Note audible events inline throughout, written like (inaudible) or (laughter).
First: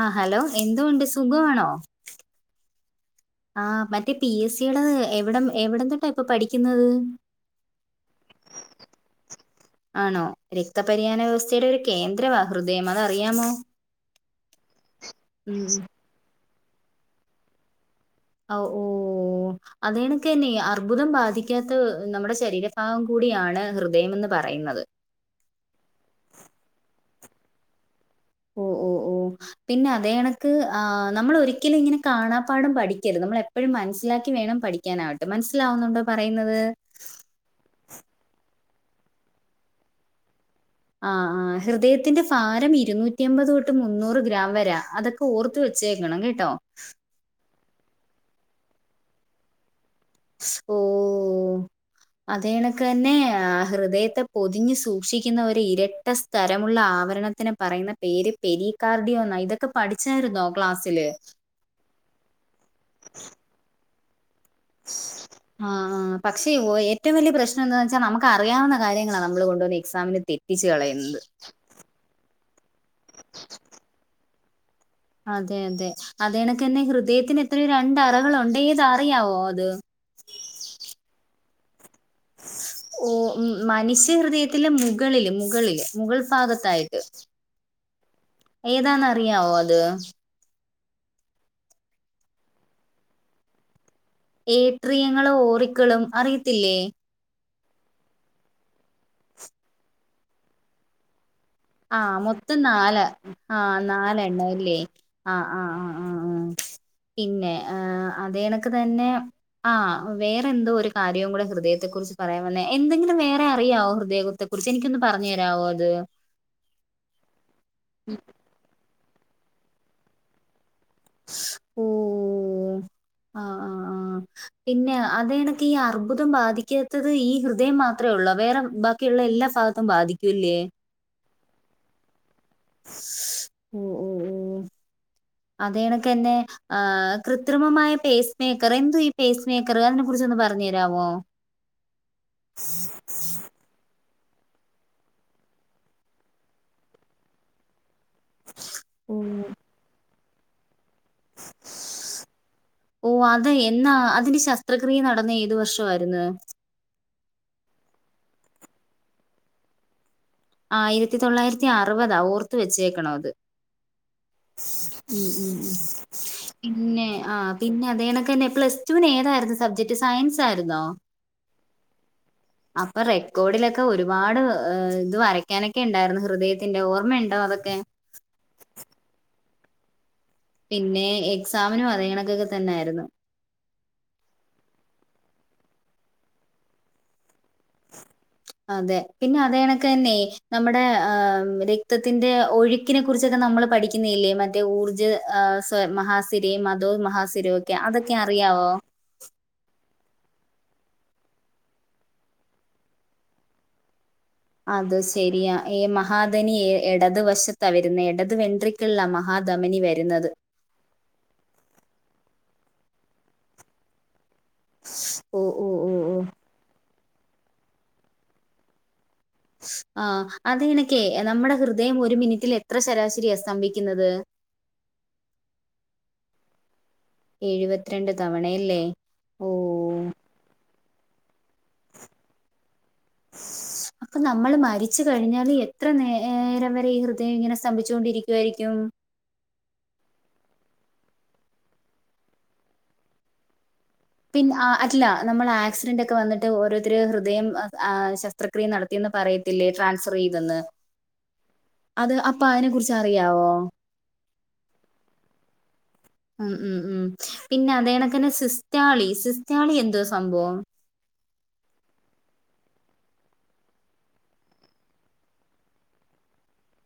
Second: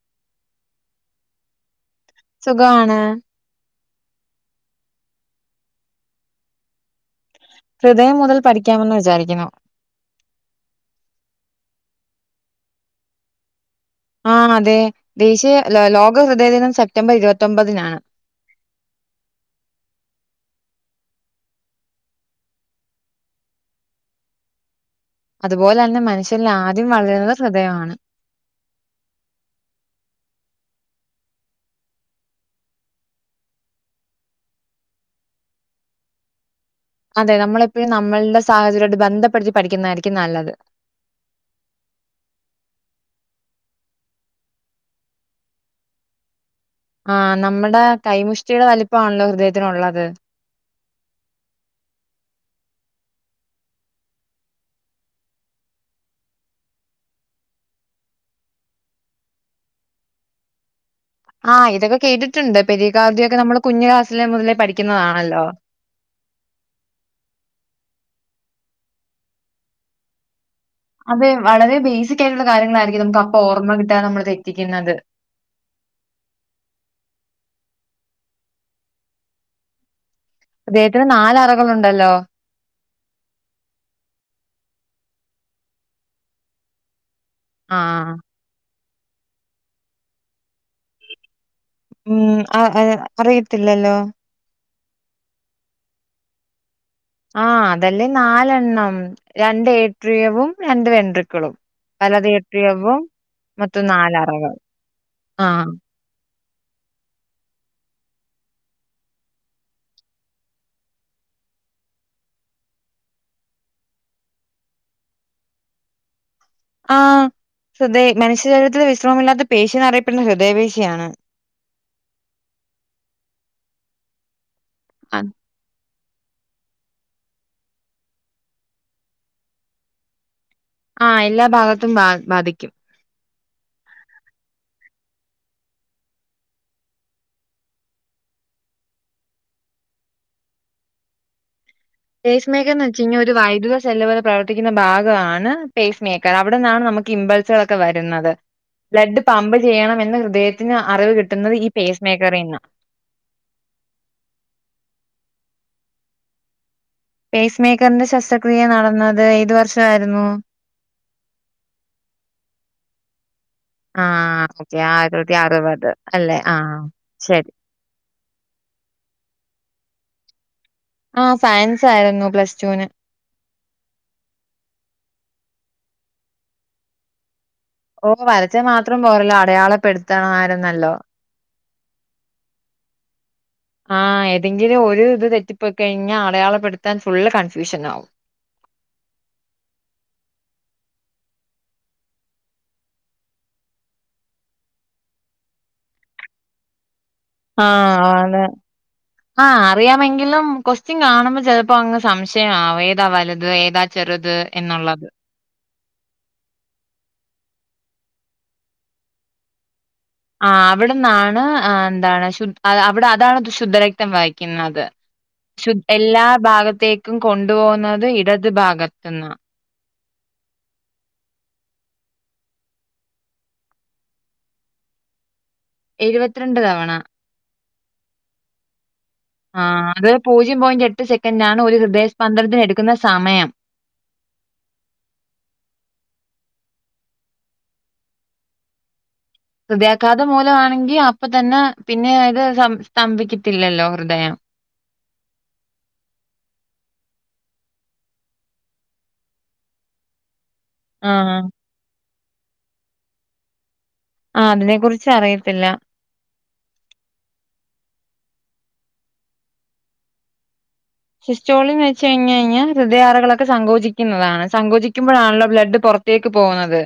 ആ ഹലോ എന്തൊണ്ട് സുഖമാണോ? സുഖാണ്. ആ മറ്റേ പി എസ് സിയുടെ എവിട എവിടെന്തണ്ടാ ഇപ്പൊ പഠിക്കുന്നത് ഹൃദയം മുതൽ പഠിക്കാമെന്ന് വിചാരിക്കുന്നു. ആണോ രക്തപര്ഹാന വ്യവസ്ഥയുടെ ഒരു കേന്ദ്രവാ ഹൃദയം അതറിയാമോ? ആ അതെ ദേശീയ ഉം ലോക ഹൃദയദിനം സെപ്റ്റംബർ ഇരുപത്തൊമ്പതിനാണ്. ആ ഓ അതേണൊക്കെ തന്നെ അർബുദം ബാധിക്കാത്ത നമ്മുടെ ശരീരഭാഗം കൂടിയാണ് ഹൃദയം എന്ന് പറയുന്നത്. അതുപോലെ തന്നെ മനുഷ്യനിൽ ആദ്യം വളരുന്നത് ഹൃദയമാണ്. മ്മ് മ്മ് മ്മ് പിന്നെ അതെ കണക്ക് ആ നമ്മൾ ഒരിക്കലും ഇങ്ങനെ കാണാപ്പാഠം പഠിക്കരുത്. നമ്മൾ എ പ്പോഴും മനസ്സിലാക്കി വേണം പഠിക്കാനാവട്ടെ. മനസ്സിലാവുന്നുണ്ടോ പറയുന്നത്. അതെ നമ്മളെപ്പോഴും നമ്മളുടെ സാഹചര്യമായിട്ട് ബന്ധപ്പെടുത്തി പഠിക്കുന്നതായിരിക്കും നല്ലത്. ആ ആ ഹൃദയത്തിന്റെ ഭാരം ഇരുന്നൂറ്റി അമ്പത് തൊട്ട് മുന്നൂറ് ഗ്രാംവരാ അതൊ ഓർത്ത് വെച്ചേക്കണം കേട്ടോ. ആ നമ്മുടെ കൈമുഷ്ടിയുടെ വലിപ്പമാണല്ലോ ഹൃദയത്തിനുള്ളത്. ഓ അതേണക്ക് തന്നെ ആ ഹൃദയത്തെ പൊതിഞ്ഞു സൂക്ഷിക്കുന്ന ഒരു ഇരട്ട സ്തരമുള്ള ആവരണത്തിനെ പറയുന്ന പേര് പെരിക്കാർഡിയോ എന്നാ. ഇതൊക്കെ പഠിച്ചായിരുന്നോ ക്ലാസ്സില്? ആ ഇതൊക്കെകേട്ടിട്ടുണ്ട്. പെരി കാർഡിയോ നമ്മള് കുഞ്ഞു ക്ലാസില് മുതലേ പഠിക്ക ആ ആ പക്ഷേ ഏറ്റവും വലിയ പ്രശ്നം എന്താ വെച്ചാൽ നമുക്കറിയാവുന്ന കാര്യങ്ങളാണ് നമ്മള് കൊണ്ടുവന്ന് എക്സാമിന് തെറ്റിച്ച് കളയും. അതെ വളരെ ബേസിക് ആയിട്ടുള്ള കാര്യങ്ങളായിരിക്കും നമുക്ക് അപ്പൊ ഓർമ്മ കിട്ടാതെ നമ്മള് തെറ്റിക്കുന്നത്. അതെ അതെ അതേണക്ക് തന്നെ ഹൃദയത്തിന് എത്ര രണ്ട് അറകളുണ്ട് ഏതാ അറിയാവോ അത്? ഹൃദയത്തിന് നാലറകളുണ്ടല്ലോ. (inaudible) ഓ മനുഷ്യ ഹൃദയത്തിലെ മുകളില് മുകളില് മുഗൾ ഭാഗത്തായിട്ട് ആ ഏതാണന്ന് അറിയാവോ അത്? ഉം. അറിയത്തില്ലല്ലോ? ഏട്രിയങ്ങളും ഓറിക്കളും അറിയത്തില്ലേ? ആ അതല്ലേ നാലെണ്ണം രണ്ട് ഏട്രിയവും രണ്ട് വെട്രുക്കളും. ആ മൊത്തം നാല് ആ നാലെണ്ണ നാലറകൾ മല്ലേ ആ ആ ആഹ് ആആ പിന്നെ അതേണക്ക് തന്നെ ആ വേറെ എന്തോ ഒരു കാര്യവും കൂടെ ഹൃദയത്തെ കുറിച്ച് പറയാൻ വന്നേ എന്തെങ്കിലും വേറെ അറിയാവോ ഹൃദയ യത്തെ കുറിച്ച് എനിക്കൊന്ന് പറഞ്ഞു തരാമോ അത്. ആ ഹൃദയ മനുഷ്യ ശരീരത്തിൽ വിശ്രമമില്ലാത്ത പേശിന്ന് അറിയപ്പെടുന്നത് ഹൃദയ പേശിയാണ്. ഓ ഓ ആ ആ ആ പിന്നെ ആഹ് അതേണക്ക് ഈ അർബുദം ബാധിക്കാ ത്തത് ഈ ഹൃദയം മാത്രമേ ഉള്ളോ? വേറെ ബാക്കിയുള്ള എല്ലാ ഭാഗത്തും ബാധിക്കും അല്ലേ? ആ എല്ലാ ഭാഗത്തും ബാ ബാധിക്കും. ഓ ഓ ഓ അതെണക്ക് തന്നെ ആ കൃത്രിമമായ പേസ് മേക്കർ എന്തോ ഈ പേസ് മേക്കർ അതിനെ കുറിച്ചൊന്ന് പറഞ്ഞു തരാമോ? (inaudible) പേസ് മേക്കർ എന്ന് വെച്ച് കഴിഞ്ഞാ ഒരു വൈദ്യുത സെല്ലുകൾപ്രവർത്തിക്കുന്ന ഭാഗമാണ് പേസ് മേക്കർ അവിടെന്നാണ് നമുക്ക് ഇമ്പ വരുന്നത് ഓ ബ്ലഡ് പമ്പ് ചെയ്യണമെന്ന് ഹൃദയത്തെ ത്തിന് അറിവ് കിട്ടുന്നത് ഈ പേസ് മേക്കറിന്നാ. ഓ അത് എന്നാ അതിന്റെ ശസ്ത്രക്രിയ നടന്നത് ഏതു വർഷമായിരുന്നു? പേസ് മേക്കറിന്റെ ശസ്ത്രക്രിയ നടന്നത് ഏത് വർഷമായിരുന്നു? ആയിരത്തി തൊള്ളായിരത്തി അറുപതാ ഓർത്ത് വെച്ചേക്കണം അത്. ആ ഓക്കെ. അല്ലേ? (unintelligible) ആ പിന്നെ ആ ശരി. പിന്നെ അതെണക്ക് തന്നെ പ്ലസ് ടുവിന് ഏതായിരുന്നു സബ്ജക്ട് സയൻസ് ആയിരുന്നോ? ആ സയൻസ് ആയിരുന്നു പ്ലസ് ടുവിന്. ഗോഡിലൊക്കെ ഒരുപാട് ഇത് വരയ്ക്കാനൊക്കെ ഉണ്ടായിരുന്നു ഹൃദയത്തിന്റെ ഓർമ്മ ഉണ്ടോ അതൊക്കെ ഓ വരച്ച മാത്രം പോരല്ലോ അടയാള പെടുത്തണം പിന്നെ എക്സാമിനും അത കണക്കൊക്കെ തന്നായിരുന്നു ആഹ ഏതെങ്കിലും ഒരു ഇത് തെറ്റിപ്പോയി കഴിഞ്ഞാൽ അടയാളപ്പെടുത്താൻ ഫുള് കൺഫ്യൂഷൻ ആകും അതെ പിന്നെ അതണൊക്കെ തന്നെ നമ്മുടെ രക്തത്തിന്റെ ഒഴു ക്കിനെ കുറിച്ചൊക്കെ നമ്മൾ പഠിക്കുന്നില്ലേ മറ്റേ ഊർജ്ജ മഹാസിര മധോ മഹാ അതൊക്കെ അറിയാവോ ആഹ അറിയാമെങ്കിലും ക്യുഎസ്ടിയൻ കാണുമ്പോ ചിലപ്പോ അങ്ങ് സംശയംമാവും ഏതാ വലുത് ഏതാ ചെറുത് അത എന്നുള്ളത്. ശരി അ മഹാദനി ഇടത് വശത്താ വരുന്നത് ഇടത് വെട്രിക്കുള്ള മഹാധമനി വരുന്നത് ആ അവിടെന്നാണ് എന്താണ് ശു അവിടെ അതാണ് ശുദ്ധരക്തം ക്കുന്നത് ഓ ഓ ശു ഓ ഓ എല്ലാ ഭാഗത്തേക്കും കൊണ്ടു പോവുന്നത് ഇടത് ഭാഗത്ത്ന്നാ ആ അത് നെക്കെ നമ്മ്ടെ ഹൃദയം ഒരു മിനിറ്റിൽ എത്ര ശരാശരിയാ സ്തംഭിക്ക്ന്നത് എഴ്‌വത്രണ്ട് തവണ എഴ്‌വത്രണ്ട് തവണയല്ലേ? ഓ ആ അത് പൂജ്യം പോയിന്റ് എട്ട് സെക്കൻറ് ആണ് ഒരു ഹൃദയസ്പന്ദനത്തിന് എട്ക്ക്ന്ന സമയം അപ്പൊ നമ്മള് മരിച്ച് കഴിഞ്ഞാല് എത്ര നേ ഏ രം വരെ ഈ ഹൃദയം ഇങ്ങനെ സ്തംഭിച്ചോണ്ടിരിക്കുവായിരിക്കും. ഹൃദയാഘാതം മൂലവാണെങ്കി അപ്പൊ തന്നെ പിന്നെ അത് സ്ത സ്തംഭിക്കത്തില്ലല്ലോ ഹൃദയം പിൻ അറ്റ്‌ല നമ്മൾ ആക്സിഡൻറ് ഒക്കെ വന്ന്ട്ട് ഓരോരുത്തര് ഹൃദയം അ ശസ്ത്ര ക്രിയ നടത്തിയെന്ന് പറയത്തില്ലേ ട്രാൻസ്ഫർ ചെയ്തെന്ന് ആഹ് അത് അപ്പൊ അതിനെ കുറിച്ചറിയാവോ? ആ അതിനെ കുറിച്ച് അറിയത്തില്ല. ഉം ഉം ഉം പിന്നെ അതേണക്കന്നെ സിസ്റ്റാളി, സിസ്റ്റാളി എന്തുവാ സംഭവം? സിസ്റ്റോളിന്ന് വെച്ച് കഴിഞ് കഴിഞ്ഞാ ഹൃദയാറകളൊക്കെ സങ്കോചിക്ക്ന്നതാണ് സങ്കോചിക്കുമ്പോഴാണല്ലോ ബ്ലഡ് പൊറ ത്തേക്ക് പോവുന്നത്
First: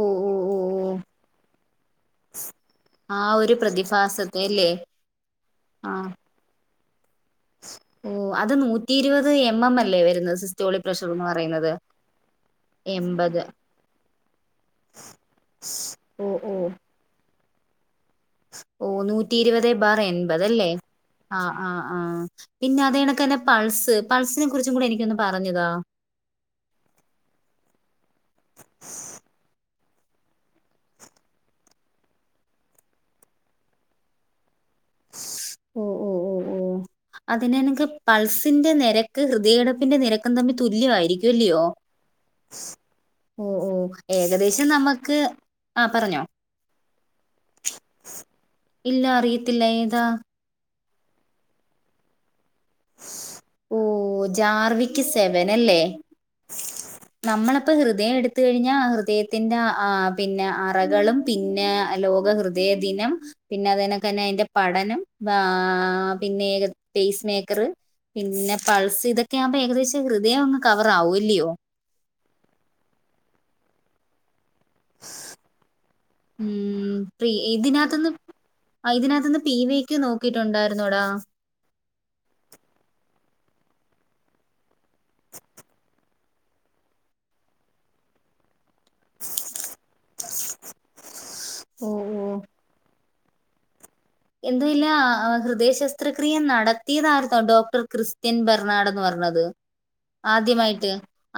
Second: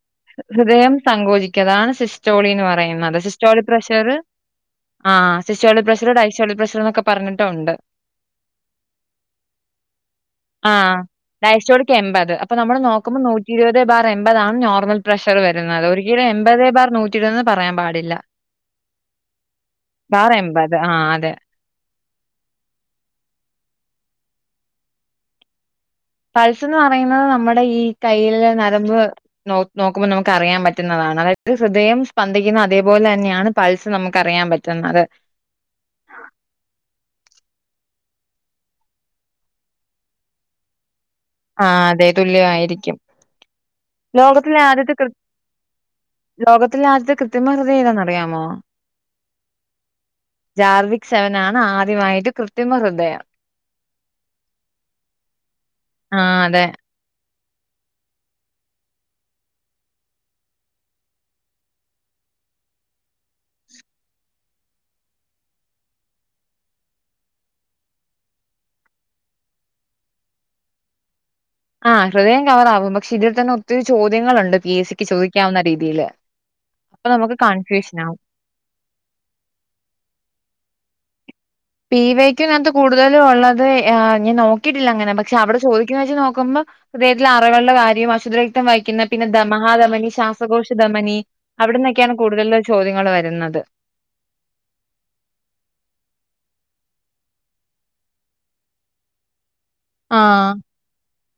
ഓഹ് ഹൃദയം സങ്കോചിക്ക അതാണ് സിസ്റ്റോളീന്ന് പറയുന്നത് സിസ്റ്റോളി പ്രഷർ യെലെ ആഹ് സിസ്റ്റോളിക്ക് പ്രഷറ് ഡയസ്‌റ്റോളിക് പ്രഷർന്നൊക്കെ പറഞ്ഞിട്ടുണ്ട്. ഓ അത് നൂറ്റി ഇരുപത് എം എം അല്ലേ വരുന്നത് സിസ്റ്റോളി പ്രഷറ് ന്ന് ഡയസ്‌റ്റോളിക് എൺപത് അപ്പൊ നമ്മള് നോക്കുമ്പോ നൂറ്റിരുവത് ബാർ എൺപതാണ് നോർമൽ പ്രഷ റ് വരുന്നത് ഓ ഒരിക്കലും ഓ എൺപതേ ബാർ നൂറ്റി ഇരുപത് ന്ന് പറയാൻ പാടില്ല. ഓ നൂറ്റി ഇരുവതേ ബാർ എൺപത് അല്ലെ അ ആഹ് ആഹ് പിന്നെ അതേണക്കെന്നെ പൾസ് പൾസിനെ കുറിച്ചും കൂടെ എനിക്കൊന്ന് പറഞ്ഞ്താ പൾസ് ന്ന് പറയുന്നത് നമ്മുടെ ഈ കയ്യിലേ നരമ്പ് നോ നോക്കുമ്പോൾ നമുക്ക് അറിയാൻ പറ്റുന്നതാണ് അതായത് ഹൃദയം സ്പന്ദിക്കുന്ന അതേപോലെ അന്നെയാണ് പൾസ് നമുക്ക് അറിയാൻ പറ്റ റ്റ്ന്നത് ഓ ഓ ഓ ഓ അതിനെണക്ക് പൾസിന്റെ നെരക്ക് ഹൃദയട്പ്പിന്റെ നിരക്കും തമ്മിൽ തുല്യവായിരിക്കും. ആ അതെ തുല്യവായിരിക്കും ഓ ഓഹ് ഏകദേശം നമക്ക് ആ പറഞ്ഞോ? ലോകത്തില ആദ്യത്തെ കൃത്യമ ഹൃദയം ഏതാന്ന് അറിയാമോ? ഇല്ല അറിയത്തില്ല ഏതാ ജാർവിക് സെവൻ ആണ് ആദ്യമായിട്ട് കൃത്രിമ ഹൃദയം ഓ ജാർവിക് സെവൻ അല്ലേ ആഹ് അതെ നമ്മള്പ്പ ഹൃദയം എടുത്ത് കഴിഞ്ഞാ ഹൃദയത്തിന്റെ ആ പിന്നെ അറകളും പിന്നെ ലോക ഹൃദയദിനം പിന്നെ അതെനകന്നെ അയിന്റെ പഠനം പിന്നെ സ്പെയ്സ് മേ ക്ക്ർ പിന്നെ പൾസ് ഇതൊക്കെ ആവുമ്പോ ഏകദേശം ഹൃദയം അങ്ങ് കവർ ആവും ല്ല്യോ? ആഹ് ഹൃദയം കവറാവും പക്ഷെ ഇതിൽ തന്നെ ഒത്തിരി ചോദ്യങ്ങളുണ്ട്. പി എ സിക്ക് ചോദിക്കാവുന്ന രീതിയില് അപ്പൊ നമുക്ക് കൺഫ്യൂഷൻ ആവും അ ഇതിനകത്ത്ന്ന് പി വി ക്യു നോക്കിട്ടുണ്ടായിരുന്നോ എടാ പി വെ ക്യു നാത്ത് കൂടുതലും ഉള്ളത് ഞാൻ നോക്കിട്ടില്ല അങ്ങനെ പക്ഷെ അവിടെ ചോദിക്കുന്ന വെച്ച് നോക്കുമ്പം ഹൃദയത്തിലെ അറകൾടെ കാര്യവും അശുദ്ധരക്തം വഹിക്കുന്ന പിന്നെ ദമഹാധമനി ശ്വാസകോശധമനി ഓ അവിട്ന്നൊക്കെയാണ് ഓ കൂടുതല് ചോദ്യങ്ങള് വരുന്നത്. എന്തു ഇല ഹൃദയ ശസ്ത്രക്രിയ നടത്തിയതാർന്നോ ഡോക്ടർ ക്രിസ്ത്യൻ ബെർണാഡ് എന്ന് പറഞ്ഞത് ആഹ് ആദ്യമായിട്ട്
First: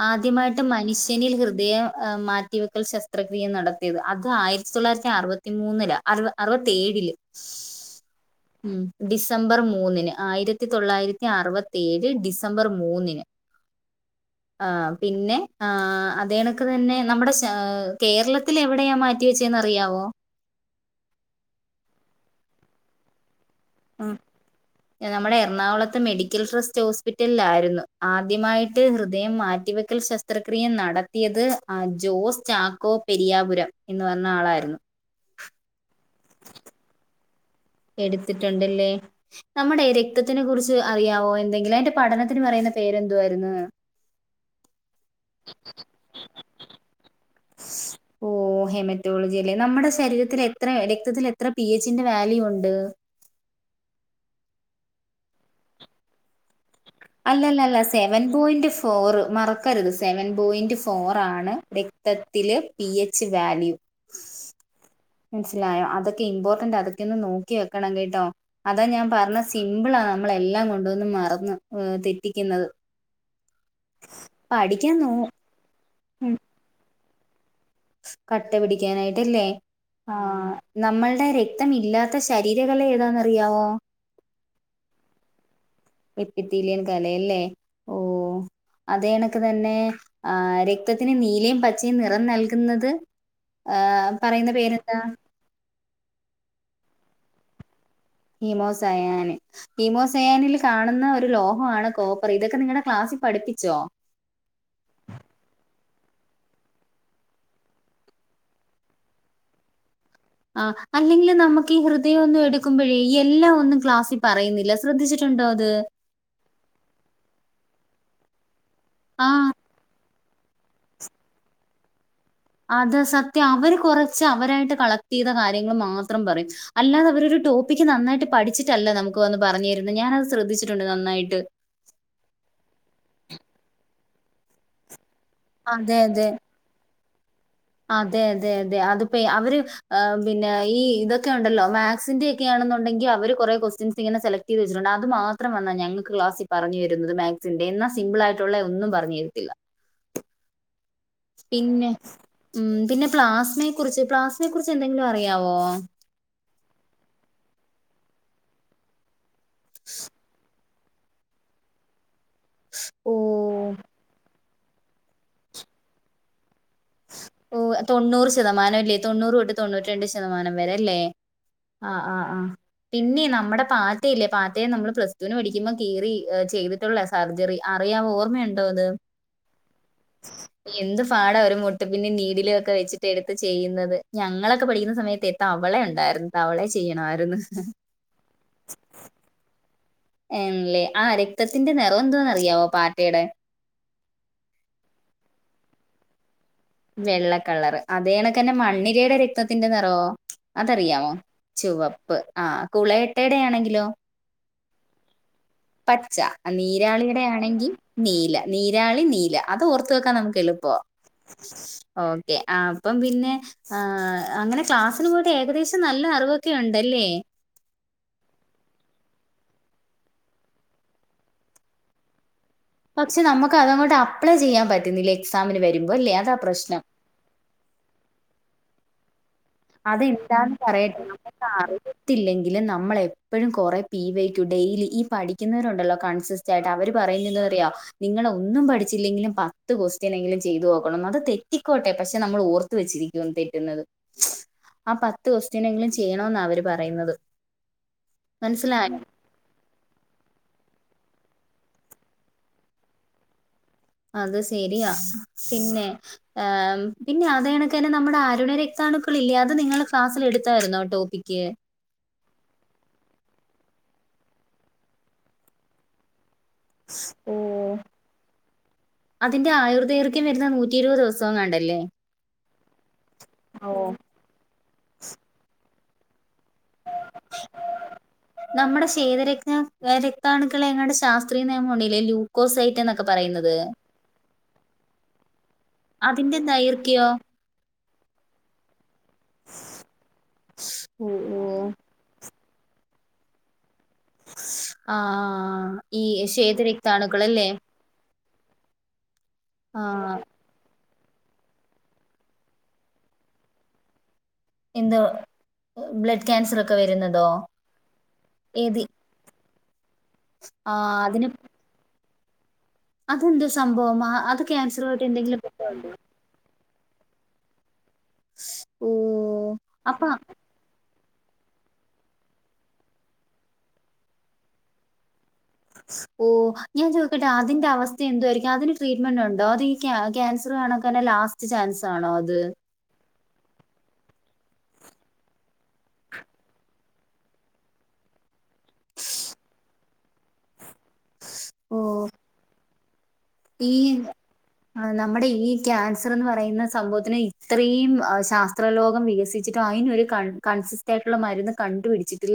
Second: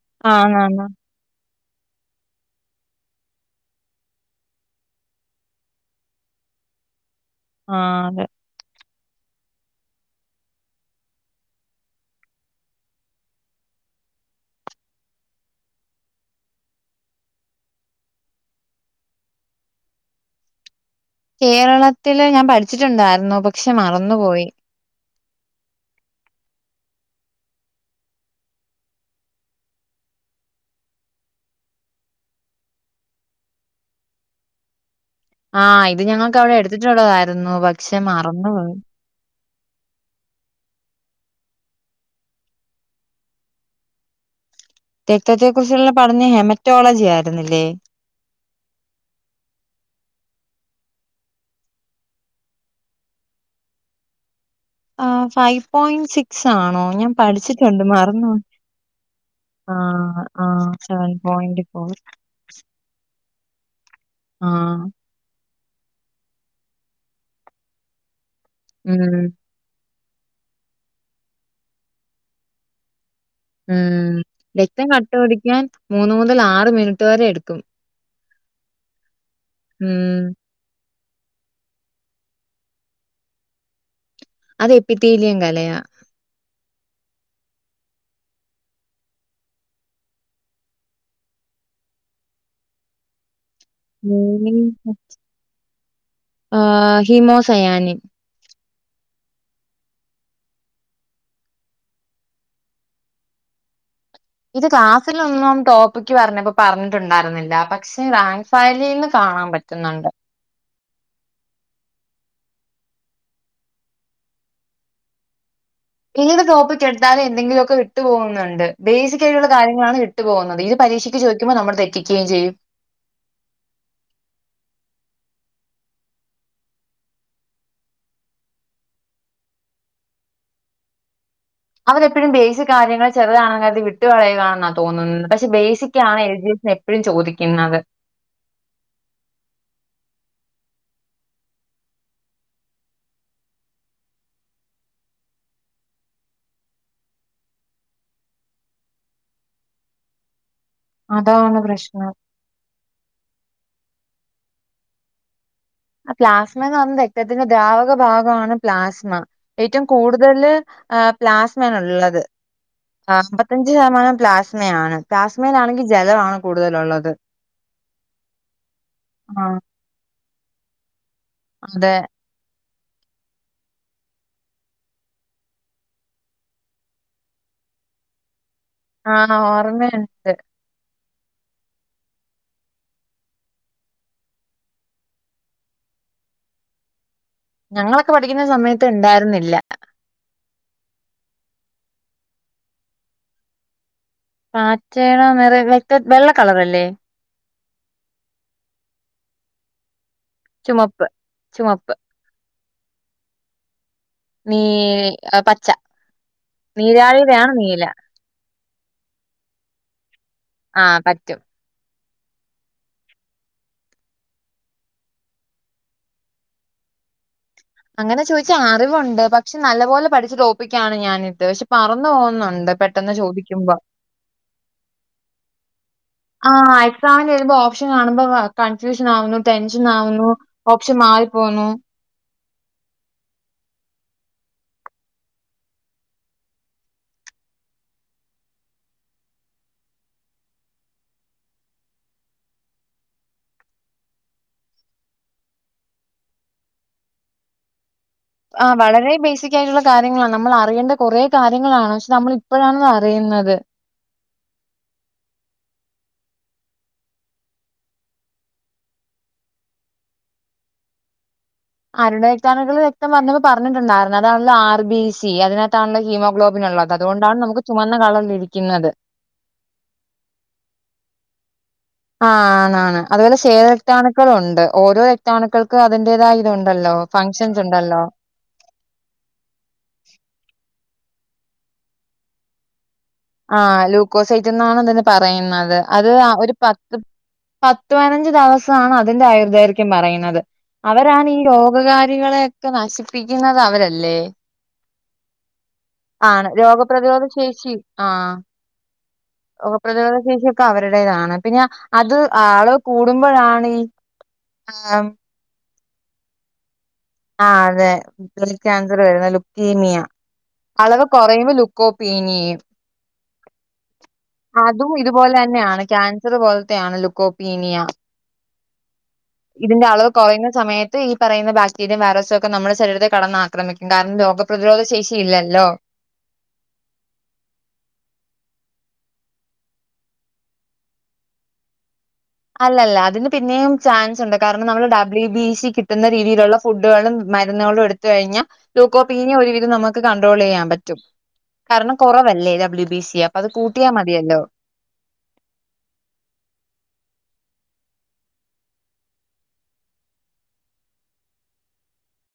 ആദ്യമായിട്ട് ആന്നാന്ന് മനുഷ്യ നിൽ ഹൃദയം മാറ്റിവെക്കൽ ശസ്ത്രക്രിയ നടത്തിയത് അത് ആയിരത്തി തൊള്ളായിരത്തി അറുപത്തി മൂന്നില് അറുവ അറുവത്തേഴില് ആഹ് അതെ ഉം ഡിസംബർ മൂന്നിന് ആയിരത്തി തൊള്ളായിരത്തി അറുപത്തി ഏഴ് ഡിസംബർ മൂന്നിന് ആ പിന്നെ ആ അതണക്ക് തന്നെ നമ്മുടെ കേരളത്തിൽ എവിടെയാ മാറ്റി റ്റി വെച്ചേന്ന് അറിയാവോ കേരളത്തില് ഞാൻ പഠിച്ചിട്ടുണ്ടായിരുന്നു പക്ഷെ ഉം മറന്നുപോയി നമ്മുടെ എറണാകുളത്തെ മെഡിക്കൽ ട്രസ്റ്റ് ഹോസ്പിറ്റലിലായിരുന്നു ആദ്യമായിട്ട് ഹൃദയം മാറ്റിവെക്കൽ ശസ്ത്രക്രിയ നടത്തിയത് ആ ജോസ് ചാക്കോ പെരിയാപുരം എന്ന് പറഞ്ഞ ആളായിരുന്നു ആഹ് ഇത് ഞങ്ങൾക്കവിടെ എടുത്തിട്ടുള്ളതായിരുന്നു പ എടുത്തിട്ടുണ്ടല്ലേ നമ്മുടെ രക്തത്തിനെ കുറിച്ച് അറിയാവോ എന്തെങ്കിലും അതിന്റെ പഠനത്തിന് പറയുന്ന പേരെന്തോ ആയിരുന്നു രക്തത്തെ കുറിച്ചുള്ള പഠനം ഹെമറ്റോളജി ആയിരുന്നില്ലേ ഓ ഹെമറ്റോളജി അല്ലെ നമ്മുടെ ശരീരത്തിൽ എത്ര രക്തത്തിൽ എത്ര പി എച്ച്ന്റെ വാല്യു ഉണ്ട് ആഹ് ഫൈവ് പോയിന്റ് സിക്സ് ആണോ ഞാൻ അല്ലല്ല അല്ല പഠിച്ചിട്ടുണ്ട് സെവൻ മറന്നു പോയിന്റ് ഫോർ മറക്കരുത് ആഹ് സെവൻ ആഹ് പോയിന്റ് സെവൻ ഫോർ ആണ് പോയിന്റ് ഫോർ ത്തത്തിലെ പി എച്ച് വാല്യു ആഹ് മനസ്സിലായോ അതൊക്കെ ഇമ്പോർട്ടന്റ് അതൊക്കെ ഒന്ന് നോക്കി വെക്കണം കേട്ടോ അതാ ഞാൻ ഉം പറഞ്ഞ സിമ്പിളാ നമ്മളെല്ലാം കൊണ്ടുവന്ന് മറന്ന് തെറ്റിക്കുന്നത് ഉം രക്തം പഠിക്കാൻ നോ കട്ട പിടിക്കാൻ മൂന്ന് ഉം മുതൽ ആറ് മിനിറ്റ് വരെ എടുക്കും കട്ട പിടിക്കാനായിട്ടല്ലേ ഉം ആഹ് നമ്മളുടെ രക്തം ഇല്ലാത്ത ശരീരകല ഏതാന്ന് അറിയാവോ അത് എപ്പിത്തീലിയം കലയാ എപ്പിത്തിലിയൻ കലയല്ലേ ഓഹ് അത കണക്ക് തന്നെ ആ രക്തത്തിന് നീലയും പച്ചയും നിറം നൽകുന്നത് ആഹ് പറയുന്ന ഉം. പേരെന്താ ആഹ് ഹിമോസയാനി ഹിമോസായാണ് ഹീമോസയാനിൽ കാണുന്ന ഒരു ലോഹമാണ് കോപ്പർ ഇതൊക്കെ നിങ്ങളുടെ ക്ലാസ്സിൽ പഠിപ്പിച്ചോ ഇത് ക്ലാസിലൊന്നും ടോപ്പിക്ക് പറഞ്ഞപ്പോ പറഞ്ഞിട്ടുണ്ടായിരുന്നില്ല പക്ഷെ റാങ്ക് ഫായലീന്ന് കാണാൻ പറ്റും ന്നുണ്ട് ആഹ് അല്ലെങ്കിലും നമുക്ക് ഈ ഹൃദയമൊന്നും എടുക്കുമ്പോഴേ ഈ എല്ലാം ഒന്നും ക്ലാസ്സിൽ പറയുന്നില്ല ശ്രദ്ധിച്ചിട്ടുണ്ടോ അത് ഏത് ടോപ്പിക് എടുത്താലും എന്തെങ്കിലുമൊക്കെ വിട്ടുപോകുന്നുണ്ട് ബേസികായിയിട്ടുള്ള ആഹ് കാര്യ ങ്ങളാണ് ഇട്ട് പോകുന്നത് ഇത് പരീക്ഷക്ക് ചോയ്ക്കുമ്പോ നമ്മള് തെറ്റിക്കുകയും ചെയ്യും അത് സത്യം അവര് കുറച്ച് അവരായിട്ട് കളക്ട് ചെയ്ത കാര്യങ്ങൾ മാത്രം പറയും അല്ലാതെ അവരൊരു ടോപ്പിക്ക് നന്നായിട്ട് പഠിച്ചിട്ടല്ല നമുക്ക് വന്ന് പറഞ്ഞു തരുന്നു ഞാനത് ശ്രദ്ധിച്ചിട്ടുണ്ട് നന്നായിട്ട് അവരെപ്പോഴും ബേസി കാര്യങ്ങൾ ചെറുതാണങ്കിൽ അത് വിട്ടുകളളയുകയാണെന്നാ തോന്നുന്നത് പക്ഷെ അതെ ബേസികാണ് അതെ എൽ ജി എ എപ്പോഴും ചോദിക്കുന്നത് അതെ അതെ അതെ അത് പ അവര് ആ പിന്നെ ഈ ഇതൊക്കെ ഉണ്ടല്ലോ മാത്സിന്റെ ഒക്കെയാണെന്നുണ്ടെങ്കിൽ അവര് കൊറെ ക്വസ്റ്റ്യൻസ് ഇങ്ങനെ സെലക്ട് ച്ചിട്ടുണ്ട് അത് മാത്രം വന്നാ ഞങ്ങക്ക് ക്ലാസിൽ പറഞ്ഞു തരുന്നത് മാക്സിന്റെ എന്നാ സിമ്പിൾ ആയിട്ടുള്ള ഒന്നും പറഞ്ഞു തരത്തില്ല അതാണ് പിന്നെ പ്രശ്നം ഉം പിന്നെ പ്ലാസ്മയെ കുറിച്ച് പ്ലാസ്മയെ കുറിച്ച് എന്തെങ്കിലും അറിയാവോ പ്ലാസ്മ എന്ന് പറഞ്ഞത് രക്തത്തിന്റെ ദ്രാവക ഭാഗമാണ് പ്ലാസ്മ ഏറ്റവും കൂടുതല് ആഹ് പ്ലാസ്മാണ് ഉള്ളത് ഓ അമ്പത്തഞ്ച് ശതമാനം പ്ലാസ്മയാണ് പ്ലാസ്മേൽ ആണെങ്കിൽ ജലമാണ് കൂടുതലുള്ളത് ഓ തൊണ്ണൂറ് ശതമാനംല്ലേ തൊണ്ണൂറ് തൊട്ട് തൊണ്ണൂറ്റി രണ്ട് ശതമാനം വരെല്ലേ അതെ ആഹ് ആഹ് ആഹ് പിന്നെ നമ്മുടെ പാറ്റയില്ലേ പാറ്റയെ നമ്മള് പ്ലസ് ടുവിന് പഠിക്കുമ്പോ കീറി ചെയ്തിട്ടുള്ള സർജറി അറിയാവോ ഓർമ്മയുണ്ടോ അത് ആഹ് ഓർമ്മയുണ്ട് എന്ത് പാടാ ഒരു മു പിന്നെ നീടി ല് ഒക്കെ വെച്ചിട്ട് എടുത്ത് ചെയ്യുന്നത് ഞങ്ങളൊക്കെ പഠിക്കുന്ന സമയത്ത് തവളെ ഉണ്ടായിരുന്നു തവളെ ചെയ്യണമായിരുന്നു ഞങ്ങളൊക്കെ പഠിക്കുന്ന സമയത്ത് ഉണ്ടായിരുന്നില്ല ആണല്ലേ ആ രക്തത്തിന്റെ നിറം എന്തോന്ന് അറിയാവോ പാറ്റേടെ പാറ്റേടെ നിറം വ്യക്ത വെള്ളക്കളറല്ലേ വെള്ളക്കളറ് അതേകണക്കന്നെ മണ്ണിരയുടെ രക്തത്തിന്റെ നിറോ ചുമപ്പ് അതറിയാമോ ചുമപ്പ് ചുവപ്പ് ആ കുളയട്ടയുടെയാണെങ്കിലോ നീ അ പ പച്ച നീരാളിയുടെ ആണെങ്കിൽ നീല നീരാളി നീല അത് ഓർത്തു വെക്കാൻ നമുക്ക് എളുപ്പ് പ്പാ ആ പറ്റും. ഓക്കെ അപ്പം പിന്നെ ആ അങ്ങനെ ക്ലാസ്സിന് പോയിട്ട് ഏകദേശം നല്ല അറിവൊക്കെ ഉണ്ടല്ലേ അങ്ങനെ ചോദിച്ചാ അറിവൊണ്ട് പക്ഷെ നല്ലപോലെ പഠിച്ചു തോപ്പിക്കയാണ് ഞാനിത് പക്ഷെ പറന്നു പോകുന്നുണ്ട് പെട്ടെന്ന് പക്ഷെ നമുക്ക് ചോദിക്കുമ്പോ. അതങ്ങോട്ട് അപ്ലൈചെയ്യാൻ പറ്റുന്നില്ല എക്സാമിനുവരുമ്പോ അല്ലേ അതാപ്രശ്നം എക്സാമിനു വരുമ്പോ ഓപ്ഷൻ കാണുമ്പോ കൺഫ്യൂഷൻ ആകുന്നു ടെൻഷനാകുന്നു ഓപ്ഷൻ മാറിപോകുന്നു ത്തില്ലെങ്കിലും നമ്മള് എപ്പോഴും കൊറേ പി വൈ ടു ഡെയ്ലി ഈ പഠിക്കുന്നവരുണ്ടല്ലോ കൺസിസ് ചെടാവര് പറയുന്നതെന്തെന്നറിയോ നിങ്ങളൊന്നും പഠിച്ചില്ലെങ്കിലും പത്ത് ക്വസ്റ്റ്യനെങ്കിലും ചെയ്തു നോക്കണംന്ന് അത് തെറ്റിക്കോട്ടെ പക്ഷെ നമ്മൾ ഓർ ത്തുവെച്ചിരിക്കും തെറ്റുന്നത് ആ പത്തു ക്വസ്റ്റ്യനെങ്കിലും ചെയ്യണൊന്നാ അവര് പറയുന്നത് ആ മനസ്സിലായോ വളരെ ബേസിക് ക്കായിയിട്ടുള്ള കാര്യങ്ങളാണ് നമ്മൾ അറിയേണ്ട കൊറെ കാര്യങ്ങളാണ് പക്ഷെ നമ്മൾ ഇപ്പോഴാണത് അറിയുന്നത് അത് സെരിയാ പിന്നെ ആം പിന്നെ അതെണക്കുതന്നെ നമ്മുടെ അരുണരക്താണുക്കളില്ലേ അത് നിങ്ങൾ ക്ലാസ്സിൽ എടുത്തായിരുന്നോ ടോപ്പിക്ക് അരുണരക്താണുക്കള് രക്തം പറഞ്ഞപ്പോ പറഞ്ഞിട്ടുണ്ടായിരുന്നു അതാണല്ലോ ആർ ബി സി അതിനാത്താണല്ലോ ഹീമോഗ്ലോബ് ഓ, ള്ളകതുകൊണ്ടാണ് നമുക്ക് ചുമന്ന കളർലഭിക്കുന്നത് അതിന്റെ ആയുർദൈർഘൃം വരുന്നത് നൂറ്റിഇരുപത് ദിവസങ്ങാണ്ടല്ലേ ആണ് ആണ് അതുപോലെ ഓഹ് ക്ഷേതരക്താണുക്കളും ഉണ്ട് ഓരോ രക്തണുക്കൾക്കും അതിന്റേതായ ഇതുണ് ഉണ്ടല്ലോ ഫംഗഷൻസ് ഉണ്ടല്ലോ നമ്മുടെ ക്ഷേതരക്താണു ക്ഷേതരക്താണുക്കളെങ്ങാണ്ട് ശാസ്ത്രീയനിയമം ഉണ്ടല്ലേ ലൂക്കോസൈറ്റെന്ന് ആ ലൂക്കോസൈറ്റെന്നാണതിനു പറയുന്നത് അത് അതിന്റെ ഒരു പത്ത് ദൈർഘ്യോ പത്തു പതിനഞ്ച് ദിവസ് മാണ് അതിന്റെ ആയുർദൈർഘ്യം പറയുന്നത് ഓ അവരാണ് ഈ ഓ രോഗകാരികളെ ക്കെ നശിപ്പിക്കുന്നത് അവരല്ല് ല്ലേ ആഹ് ഈ ആണ് ശ്വേതരക്താണുക്കളല്ലേ രോഗപ്രതിരോധശേഷി ആ ആഹ് രോഗപ്രതിരോധശേഷി ക്കെ അവരുടേതാണ് പിന്നെ അത് ആളുകൂടുമ്പോഴാണീ എന്തോ ബ്ലഡ് ക്യാൻസറൊക്കെ വരുന്നത് ആ അതെ ബ്ലഡ്ക്യാൻസർ ലുക്കീനിയ ആഹ് അളവുകുറയുമ്പോ ലുക്ക് കോ പീനിയും അതെന്താ സംഭവം ആ അത് ക്യാൻസറുമായിട്ട് എന്തെങ്കിലും ബന്ധമുണ്ടോ സറുപൊലത്തെയാണ് ലുക്കോപീനിയാ ഓ ഇതിന്റെ അപ്പ അളവ് കുറയുന്ന സമയത്ത് ഈ പറയുന്ന ബാക്ടീരേം വൈറസും ഒക്കെ നമ്മുടെ ശരീരത്തെ കടന്നാക്രമിക്കും കാരണം രോഗപ്രതിരോധശേഷി ഇല്ലല്ലോ ഓ ഞാൻ ചോയ്ക്കട്ടെ അതിന്റെ അവസ്ഥ എന്തുവായിരിക്കും അതിന് ട്രീറ്റ്മെന്റുണ്ടോ അത് ഈ ക്യാൻ ക്യാൻസർ കാണക്കന്നെ ലാസ്റ്റ് റ്റ് ചാൻസാണോ അത് അല്ലല്ല അതിനുപിന്നെയും ചാൻസുണ്ട് കാരണം നമ്മള് ഡബ്ല്യു ബി സി കിട്ടുന്ന രീതിയിലുള്ള ഫുഡ്ഡുകളും മരുന്നുകളും എടു ത് കഴിഞ്ഞാ ലൂക്കോപ്പീനിയാ ഒരുവിധം നമുക്കു കൺട്രോൾ ചെയ്യാൻ പറ്റ് റ്റും ഓ കാരണം കൂറേ വെല്ലേ ഡബ്ല്യു ബി സിയാ ഈ നമ്മുടെ ഈ ക്യാൻസർ എന്നുപറയുന്ന സംഭവത്തിന് ഇത്രയും ശാസ്ത്രലോകം വികസിച്ചിട്ടും അതിനൊരു കൺ കൺസിസ്റ്റായിട്ടുള്ള മരുന്ന് കണ്ടുപിടിച്ചിട്ടില്ല